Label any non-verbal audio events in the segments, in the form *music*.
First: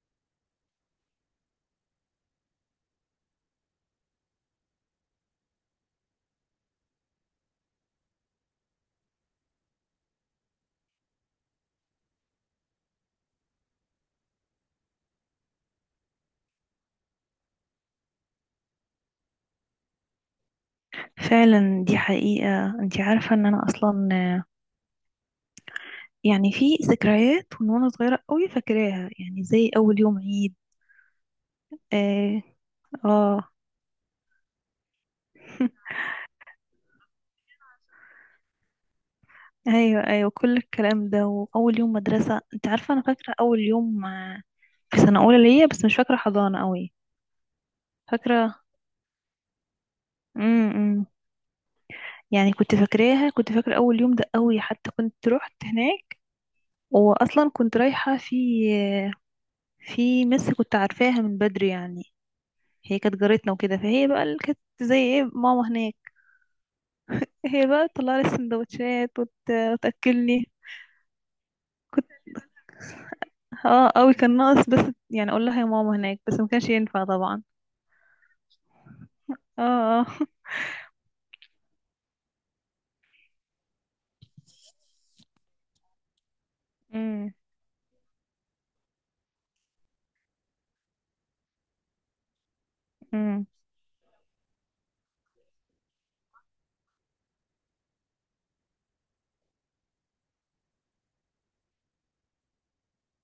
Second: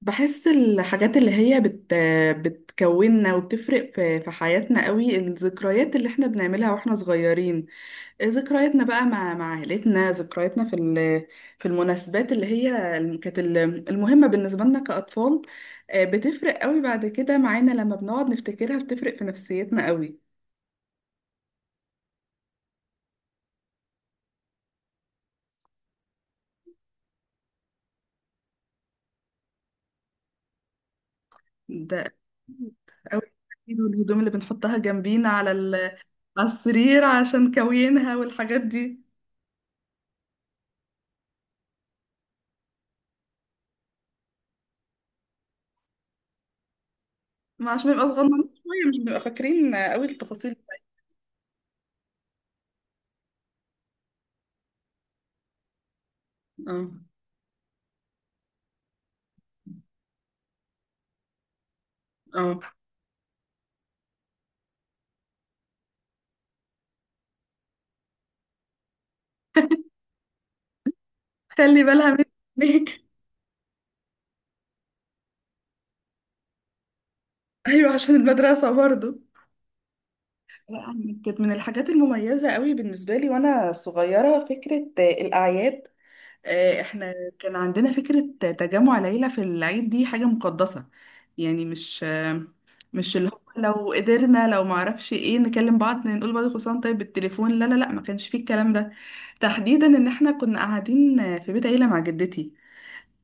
بحس الحاجات اللي هي بتكوننا وبتفرق في حياتنا قوي. الذكريات اللي احنا بنعملها واحنا صغيرين، ذكرياتنا بقى مع عائلتنا، ذكرياتنا في المناسبات اللي هي المهمة بالنسبة لنا كأطفال. بتفرق قوي بعد كده معانا لما بنقعد نفتكرها، بتفرق في نفسيتنا قوي. فعلا، دي حقيقة. انت عارفة ان انا اصلا يعني في ذكريات من وانا صغيرة قوي فاكراها، يعني زي اول يوم عيد. ده اه, أكيد قوي. آه. أكيد، والهدوم اللي بنحطها جنبينا *laughs* على السرير عشان كوينها والحاجات دي، ايوه، ايوه، كل الكلام ده، واول يوم مدرسة. انت عارفة انا فاكرة اول يوم في سنة اولى ليا، بس مش فاكرة حضانة قوي. ما عشان نبقى صغننين فاكرة. شوية مش بنبقى فاكرين قوي التفاصيل. امم يعني كنت فاكرة اول يوم ده قوي، حتى كنت رحت هناك. اه واصلا كنت رايحة آه، في مس كنت عارفاها من بدري يعني. اه، هي كانت جارتنا وكده، فهي بقى اللي كانت زي ايه، ماما هناك. هي بقى تطلع لي السندوتشات وتاكلني. خلي كنت بالها منك. اه قوي، كان ناقص بس يعني اقول لها يا ماما هناك، بس ما كانش ينفع طبعا. *laughs* ايوه عشان المدرسة برضو. اه. اه. لا، أنا كانت من الحاجات المميزة قوي بالنسبة لي وانا صغيرة فكرة الاعياد. *laughs* احنا امم كان عندنا فكرة تجمع العيلة في العيد، دي حاجة مقدسة. يعني مش اللي هو امم لو قدرنا لو معرفش ايه نكلم بعض نقول بعض كل سنة وأنت طيب بالتليفون. لا لا لا، ما كانش فيه الكلام ده تحديدا، ان احنا كنا قاعدين في بيت عيلة مع جدتي.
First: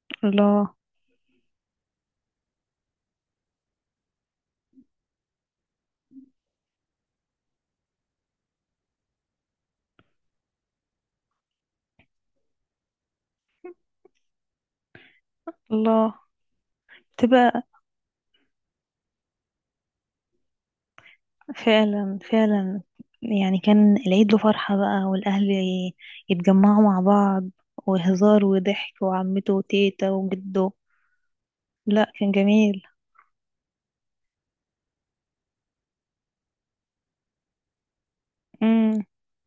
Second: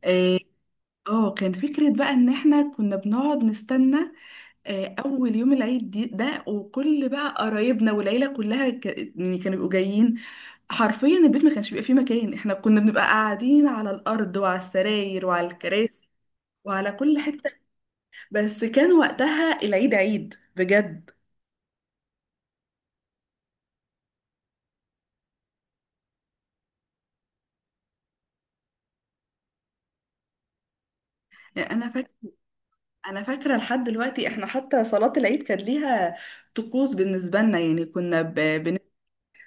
إيه، الله. اه كان فكرة بقى ان احنا كنا بنقعد نستنى اول يوم العيد دي ده، وكل بقى قرايبنا والعيلة كلها يعني كانوا بيبقوا جايين. حرفيا البيت ما كانش بيبقى فيه مكان، احنا كنا بنبقى قاعدين على الارض وعلى السراير وعلى الكراسي الله. وعلى كل حتة. تبقى بس كان وقتها العيد عيد بجد. فعلا، فعلا. يعني كان العيد له فرحة بقى، والأهل يتجمعوا مع بعض، وهزار وضحك، وعمته وتيتا وجده. يعني انا فاكرة لا، كان جميل. انا فاكرة لحد دلوقتي احنا حتى صلاة العيد كانت ليها طقوس بالنسبة لنا. يعني كنا امم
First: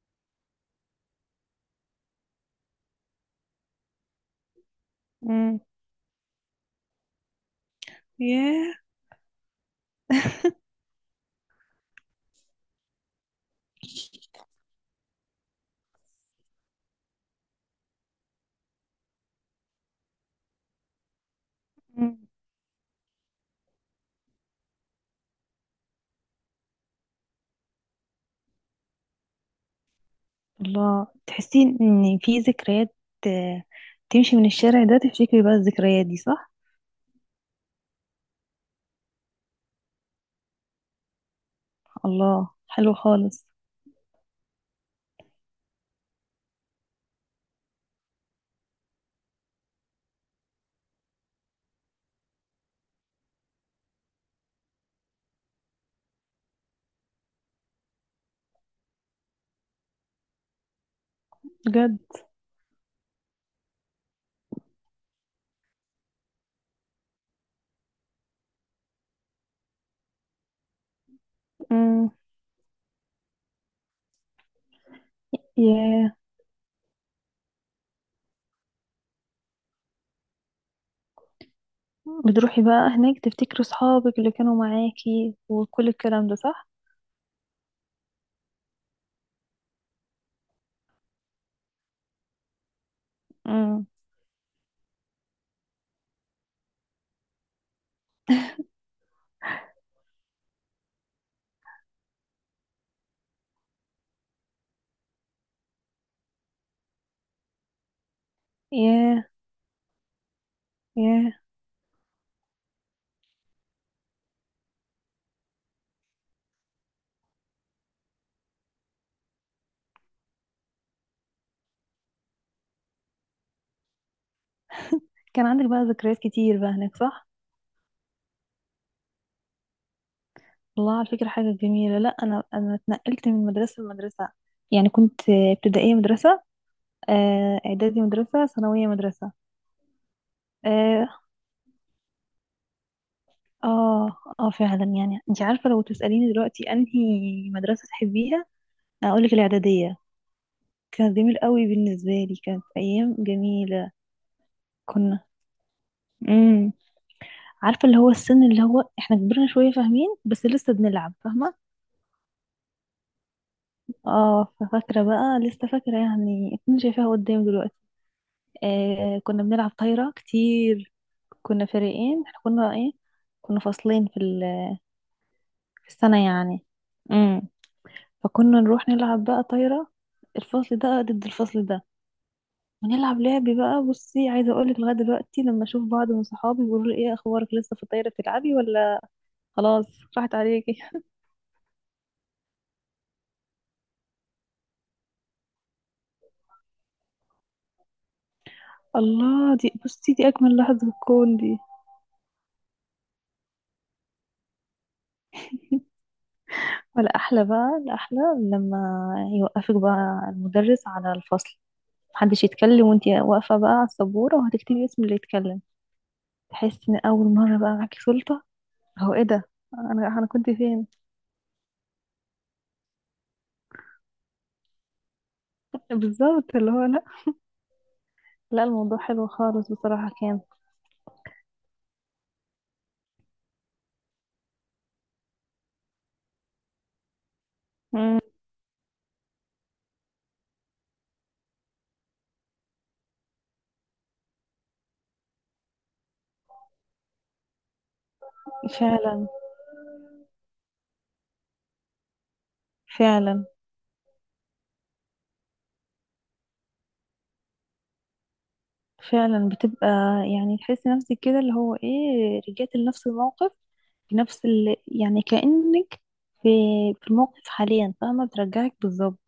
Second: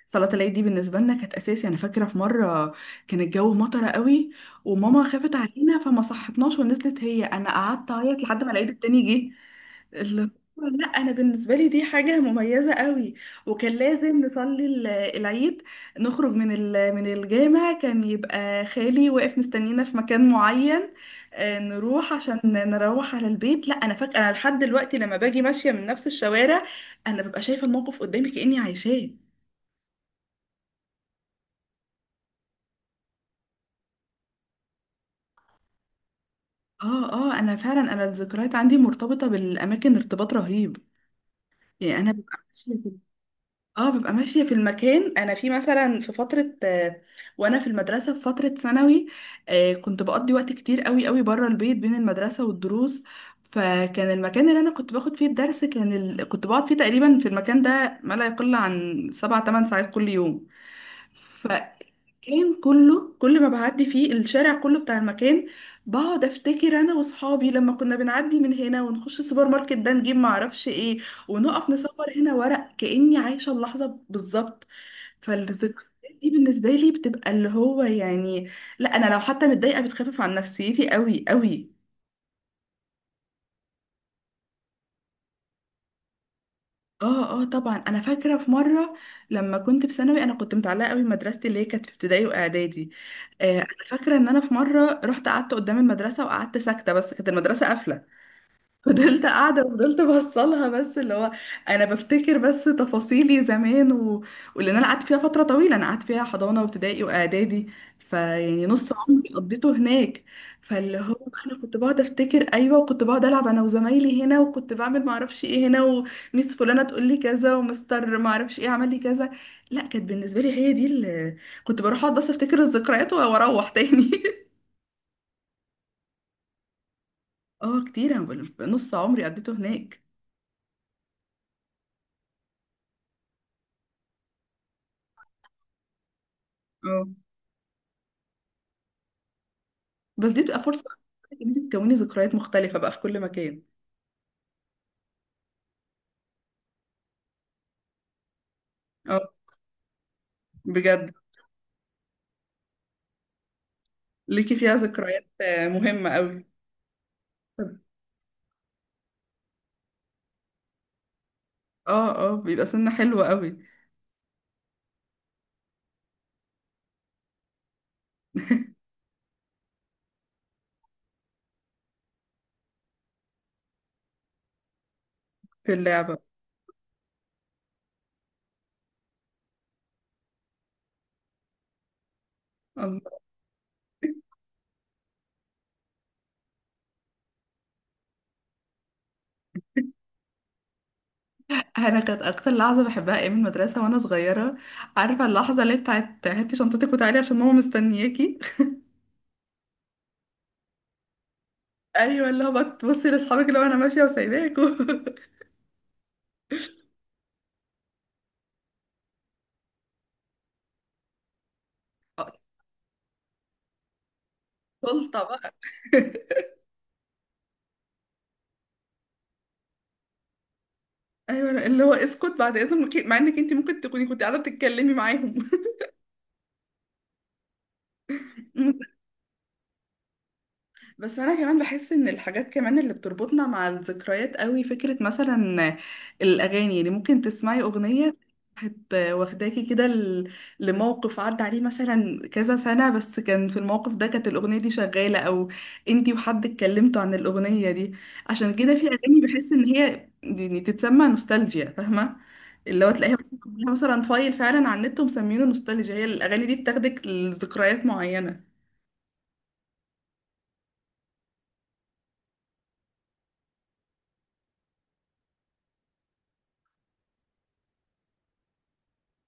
صلاة العيد دي بالنسبة لنا كانت أساسي. أنا فاكرة في مرة كان الجو مطرة قوي، وماما خافت امم علينا فما صحتناش ونزلت هي، أنا قعدت أعيط لحد ما العيد ياه. التاني جه. اللي هو، لا انا بالنسبه لي دي حاجه مميزه قوي. وكان لازم نصلي العيد، نخرج من من الجامع كان يبقى خالي واقف مستنينا في مكان معين، نروح عشان *laughs* نروح على البيت. لا انا فاكره انا لحد دلوقتي لما باجي ماشيه من نفس الشوارع انا ببقى شايفه الموقف قدامي كاني عايشاه. الله، تحسي ان في ذكريات، آه، تمشي من الشارع ده تفتكري بقى الذكريات دي، صح. اه اه، انا فعلا، الذكريات عندي مرتبطه بالاماكن ارتباط رهيب. يعني انا ببقى الله، ماشيه في حلو خالص. اه ببقى ماشيه في المكان. انا في مثلا في فتره وانا في المدرسه في فتره ثانوي، كنت بقضي وقت كتير قوي قوي بره البيت بين المدرسه والدروس. فكان المكان اللي انا كنت باخد فيه الدرس كنت بقعد فيه تقريبا في المكان ده ما لا يقل عن 7 8 ساعات كل بجد. يوم. كان كله، كل ما بعدي فيه الشارع كله بتاع المكان، بقعد افتكر انا واصحابي لما كنا بنعدي من هنا ونخش السوبر ماركت ده نجيب معرفش ايه ونقف نصور امم هنا ورق، كأني عايشة اللحظة بالظبط. فالذكريات ياه. دي بالنسبة لي بتبقى اللي هو يعني، لا انا لو حتى متضايقة بتخفف عن نفسيتي قوي قوي. بتروحي بقى هناك تفتكري صحابك اللي كانوا معاكي وكل الكلام ده، صح. اه اه طبعا، انا فاكره في مره لما كنت في ثانوي انا كنت متعلقه قوي بمدرستي اللي هي كانت في ابتدائي واعدادي. آه، انا امم فاكره ان انا في مره رحت قعدت قدام المدرسه وقعدت ساكته، بس كانت المدرسه قافله، فضلت قاعدة وفضلت بوصلها، بس اللي هو أنا بفتكر بس تفاصيلي زمان واللي أنا قعدت فيها فترة طويلة، أنا قعدت فيها حضانة وابتدائي وإعدادي، فيعني نص ياه، عمري قضيته هناك. فاللي هو ياه. أنا كنت بقعد أفتكر أيوة، وكنت بقعد ألعب أنا وزمايلي هنا، وكنت بعمل معرفش إيه هنا، وميس فلانة تقول لي كذا، ومستر معرفش إيه عمل لي كذا. لا كانت بالنسبة لي هي دي اللي كنت بروح أقعد بس أفتكر الذكريات وأروح تاني. *laughs* كان عندك بقى ذكريات كتير بقى هناك، صح. اه كتير، أنا بقول- نص عمري قضيته هناك. الله، على فكرة حاجة جميلة. لا انا، اتنقلت من مدرسة لمدرسة. يعني كنت ابتدائية مدرسة، اعدادي مدرسة، ثانوية مدرسة. بس دي بتبقى فرصة آه، ان انت تكوني ذكريات مختلفة بقى في كل مكان. اه، اه، فعلا. يعني انت عارفة، لو تسأليني دلوقتي انهي مدرسة تحبيها، اه اقولك الاعدادية. بجد، كانت جميل قوي بالنسبة لي، كانت ايام جميلة. ليكي فيها كنا، ذكريات مهمة قوي. امم عارفة اللي هو السن اللي هو احنا كبرنا شوية، فاهمين بس لسه بنلعب، فاهمة. اه اه بيبقى سنة حلوة قوي. اه، ففاكرة بقى، لسه فاكرة يعني، اكون شايفاها قدام دلوقتي. *laughs* آه، كنا بنلعب طايرة كتير. كنا فريقين. احنا كنا ايه، كنا فصلين في في اللعبة. السنة يعني. فكنا نروح نلعب بقى طايرة، الفصل ده ضد الفصل ده. الله، ونلعب لعبي بقى. بصي، عايزة اقولك، لغاية دلوقتي لما اشوف بعض من صحابي بيقولوا لي، ايه اخبارك، لسه في الطايرة بتلعبي ولا خلاص راحت عليكي. انا كانت اكتر لحظة بحبها ايام المدرسة وانا صغيرة، عارفة اللحظة اللي بتاعت هاتي شنطتك وتعالي عشان ماما مستنياكي. *laughs* *laughs* الله، دي بصي دي اجمل لحظة في الكون دي. ايوه، اللي هو بتبصي لاصحابك اللي هو انا ماشية وسايباكوا. ولا احلى بقى، الاحلى لما يوقفك بقى المدرس على الفصل، *laughs* آه، محدش يتكلم، وانتي واقفة بقى على السبورة وهتكتبي اسم اللي سلطة بقى. يتكلم. *laughs* تحسي ان اول مرة بقى معاكي سلطة. هو ايه ده، انا انا كنت فين. ايوه اللي هو اسكت بعد اذنك، مع انك انت ممكن تكوني كنت قاعدة بتتكلمي معاهم. بالظبط، اللي هو لا، لا، *laughs* الموضوع حلو خالص بصراحة، كان بس انا كمان بحس ان الحاجات كمان اللي بتربطنا مع الذكريات قوي فكرة مثلا الاغاني. يعني ممكن تسمعي اغنية مم. هت واخداكي كده لموقف عدى عليه مثلا كذا سنة، بس كان في الموقف ده كانت الاغنية دي شغالة، او انتي وحد اتكلمتوا عن الاغنية دي. عشان كده في اغاني فعلا، بحس ان هي يعني تتسمى نوستالجيا، فاهمة؟ اللي هو تلاقيها فعلا، مثلاً فايل فعلا على النت ومسمينه نوستالجيا، هي الاغاني دي بتاخدك لذكريات معينة. فعلا. بتبقى يعني تحسي نفسك كده اللي هو ايه، رجعت لنفس الموقف، بنفس يعني كأنك في في الموقف حاليا، فاهمة، بترجعك بالظبط.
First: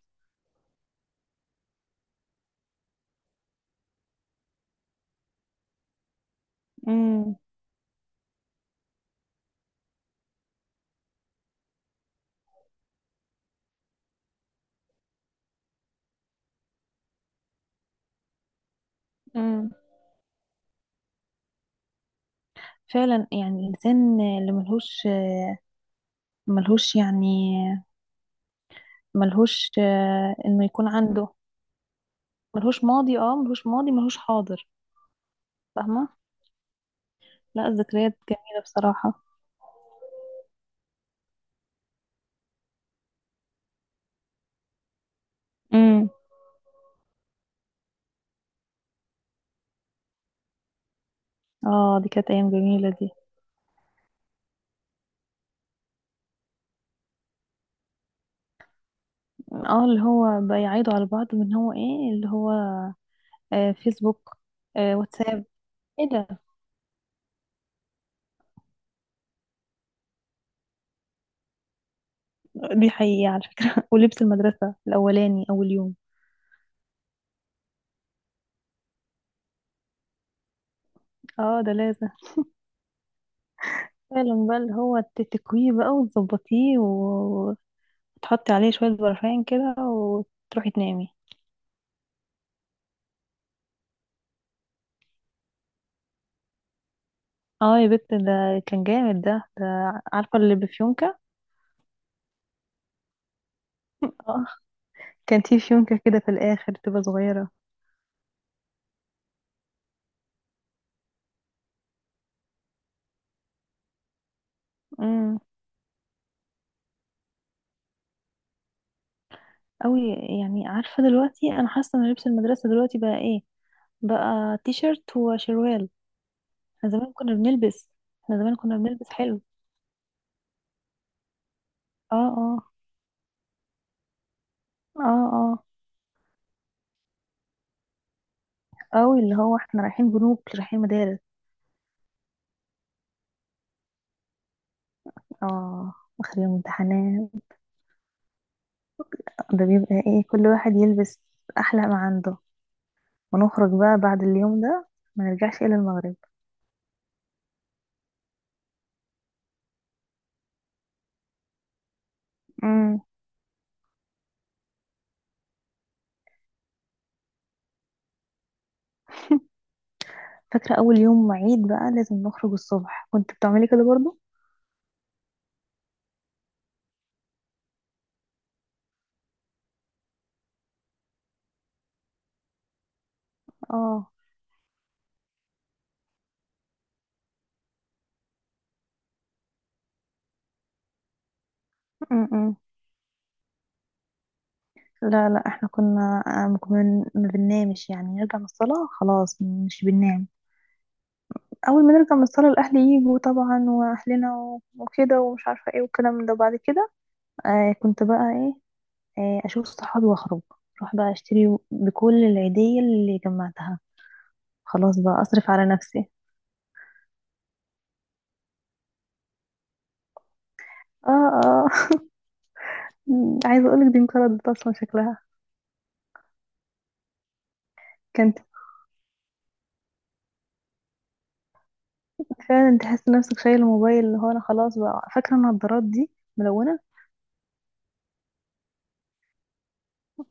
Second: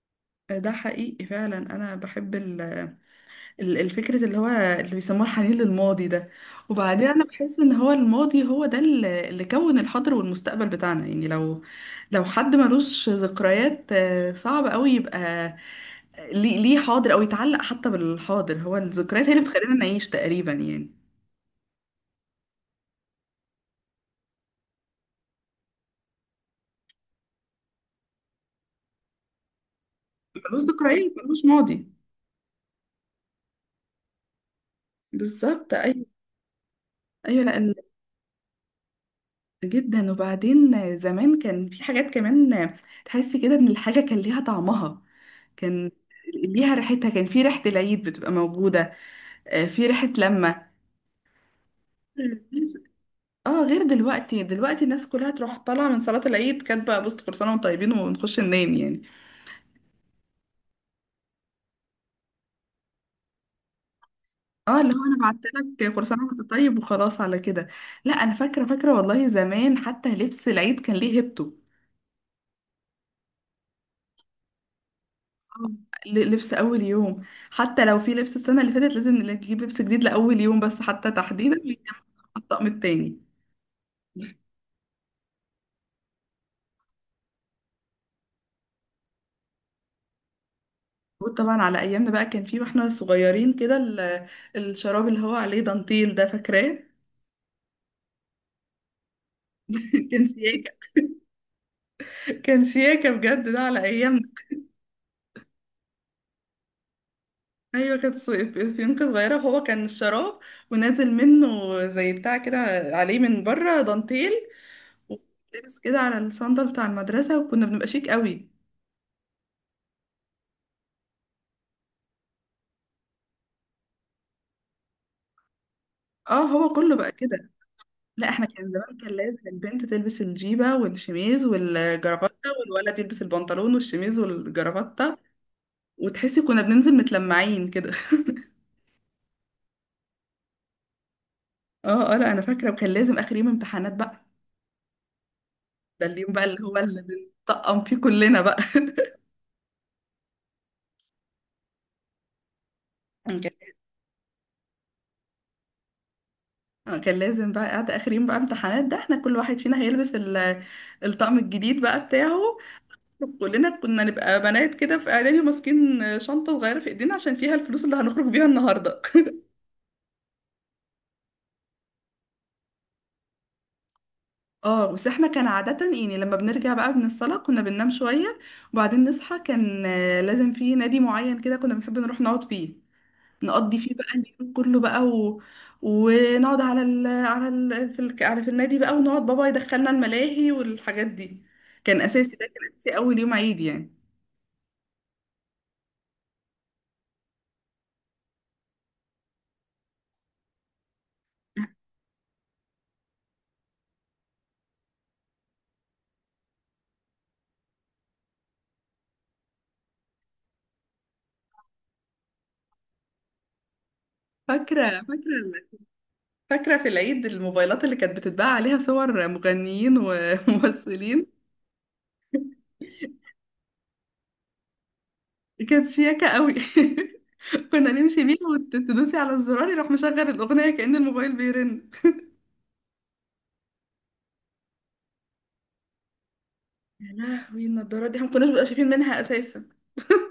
ده حقيقي فعلا، انا بحب الفكره اللي هو اللي بيسموها الحنين للماضي ده. وبعدين انا مم. بحس ان هو الماضي هو ده اللي كون الحاضر والمستقبل بتاعنا. يعني لو حد ملوش ذكريات صعب قوي يبقى، ليه حاضر او يتعلق حتى بالحاضر، هو الذكريات هي اللي مم. بتخلينا نعيش تقريبا يعني. فعلا. يعني الإنسان اللي ملهوش، يعني ملهوش ملوش إنه يكون ذكريات عنده، ملوش ماضي. ملهوش ماضي. اه، ملهوش ماضي، ملهوش حاضر. بالظبط، ايوه، فاهمة. ايوه. لا لا، ال- الذكريات جميلة بصراحة. جدا، وبعدين زمان كان في حاجات كمان تحسي كده ان الحاجه كان ليها طعمها، كان امم ليها ريحتها، كان في ريحة العيد بتبقى موجودة، في ريحة لما اه، دي كانت أيام جميلة دي. اه غير دلوقتي. دلوقتي الناس كلها تروح طالعة من صلاة العيد كاتبة بص كل سنة وانتم طيبين ونخش ننام يعني. اه، اللي هو بيعيدوا على بعض من هو ايه، اللي هو آه، فيسبوك، اه اللي آه، هو انا بعت واتساب، لك كل ايه سنة ده. وانت طيب وخلاص على كده. لا انا فاكرة فاكرة والله زمان حتى لبس العيد كان ليه هيبته. دي حقيقة على فكرة. *laughs* ولبس المدرسة الأولاني آه، أول يوم. لبس اول يوم، حتى لو في لبس السنة اللي فاتت لازم نجيب لبس جديد لأول يوم بس، حتى تحديدا اه ده لازم. ويتطقم التاني. فعلا بقى، اللي هو تتكويه بقى وتظبطيه وتحطي عليه شوية برفان كده، وتروحي تنامي. موجود طبعا على ايامنا. بقى كان في واحنا صغيرين كده الشراب اللي هو عليه دانتيل ده، فاكراه؟ اه يا بنت، ده كان جامد ده، *laughs* كان عارفة اللي شياكه. بفيونكة. كان شياكه بجد ده على ايامنا. *laughs* اه، كان في فيونكة كده في الآخر، تبقى صغيرة. ايوه، فيونكة صغيره، فهو كان الشراب ونازل منه زي بتاع كده عليه من بره دانتيل، امم. ولابس كده على الصندل بتاع المدرسه وكنا بنبقى شيك قوي. أوي. يعني عارفة دلوقتي أنا حاسة إن لبس المدرسة دلوقتي بقى إيه، بقى تي شيرت وشروال. اه هو احنا كله بقى زمان كنا كده. بنلبس لا احنا احنا زمان كان كنا زمان، كان بنلبس حلو. لازم البنت تلبس الجيبه والشميز اه، والجرافته، اه، والولد يلبس البنطلون والشميز اه، والجرافته. اه. وتحسي كنا بننزل متلمعين كده. اوي، اللي هو احنا رايحين جنوب، رايحين مدارس. *laughs* اه اه، لا انا فاكره وكان لازم اخر يوم امتحانات بقى، اه، ده اليوم اخر بقى يوم اللي هو اللي امتحانات بنطقم فيه كلنا بقى. ده بيبقى ايه، كل واحد يلبس احلى ما عنده، *laughs* ونخرج كان بقى بعد اليوم ده ما نرجعش الا المغرب. كان لازم بقى قاعده اخر يوم بقى امتحانات ده، احنا كل واحد فينا هيلبس الطقم الجديد بقى بتاعه. امم. كلنا كنا نبقى بنات كده في اعدادي ماسكين شنطه صغيره في ايدينا عشان فيها الفلوس اللي هنخرج بيها النهارده. فاكرة اول يوم عيد بقى لازم نخرج الصبح، كنت بتعملي كده برضو. *laughs* اه، بس احنا كان عاده يعني لما بنرجع بقى من الصلاه كنا بننام شويه. وبعدين نصحى كان لازم في نادي معين كده كنا بنحب نروح نقعد فيه، نقضي فيه بقى اه. اليوم كله بقى ونقعد على ال... على ال... في ال... على في النادي بقى، ونقعد بابا يدخلنا الملاهي والحاجات دي. كان اساسي، ده امم كان اساسي اول يوم عيد يعني. لا، لا، احنا كنا ما بننامش يعني. نرجع من الصلاة خلاص مش بننام. اول ما نرجع من الصلاه الاهل يجوا طبعا، واهلنا وكده ومش عارفه ايه وكلام من ده. بعد كده آه كنت بقى ايه آه اشوف صحابي واخرج، اروح بقى اشتري بكل العيديه اللي جمعتها، فاكره، خلاص بقى اصرف فاكره، على نفسي. فاكره في العيد الموبايلات اللي كانت بتتباع عليها صور مغنيين اه، وممثلين. اه. *laughs* عايزه اقولك دي انقرضت اصلا شكلها. كانت شياكه قوي. *laughs* كنا نمشي كانت بيها وتدوسي على الزرار يروح مشغل الاغنيه كأن الموبايل بيرن. فعلا تحس نفسك شايل الموبايل. اللي هو انا خلاص بقى، فاكره النضارات دي ملونه. يا لهوي، النضاره دي احنا ما كناش بنبقى شايفين منها اساسا،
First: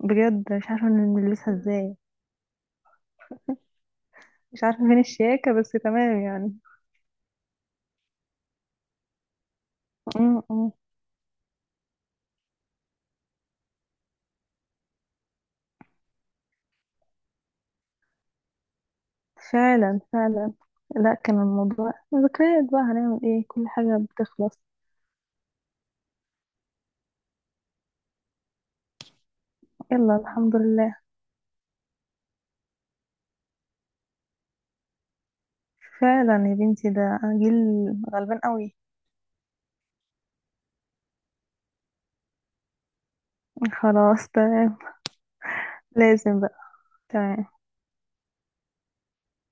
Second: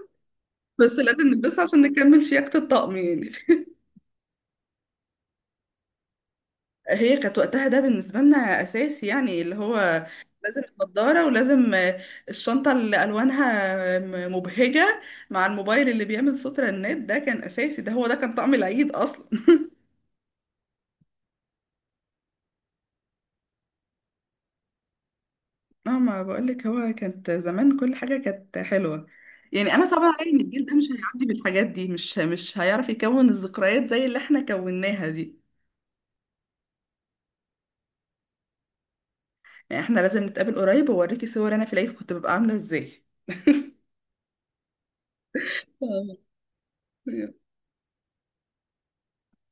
بجد مش عارفه بس إن لازم نلبسها نلبسها عشان ازاي. نكمل شياكه الطقم يعني. مش عارفه فين الشياكه، بس تمام يعني. هي كانت وقتها ده بالنسبة لنا أساسي يعني اللي هو لازم *laughs* النضارة، ولازم الشنطة اللي ألوانها مبهجة، مع الموبايل اللي بيعمل صوت رنات ده كان أساسي، ده هو ده كان طعم العيد أصلا. *laughs* فعلا، فعلا. لا، كان الموضوع ذكريات بقى، هنعمل ايه، كل حاجة بتخلص. اه ما بقولك، هو كانت زمان كل حاجة كانت حلوة. يعني أنا صعب يلا، عليا إن الحمد الجيل ده مش لله. هيعدي بالحاجات دي، مش هيعرف يكون الذكريات زي اللي احنا كوناها دي. فعلا يا بنتي، ده جيل غلبان قوي. يعني احنا لازم نتقابل قريب وأوريكي صور أنا في العيد كنت ببقى عاملة إزاي. خلاص، تمام. آه. لازم بقى. تمام.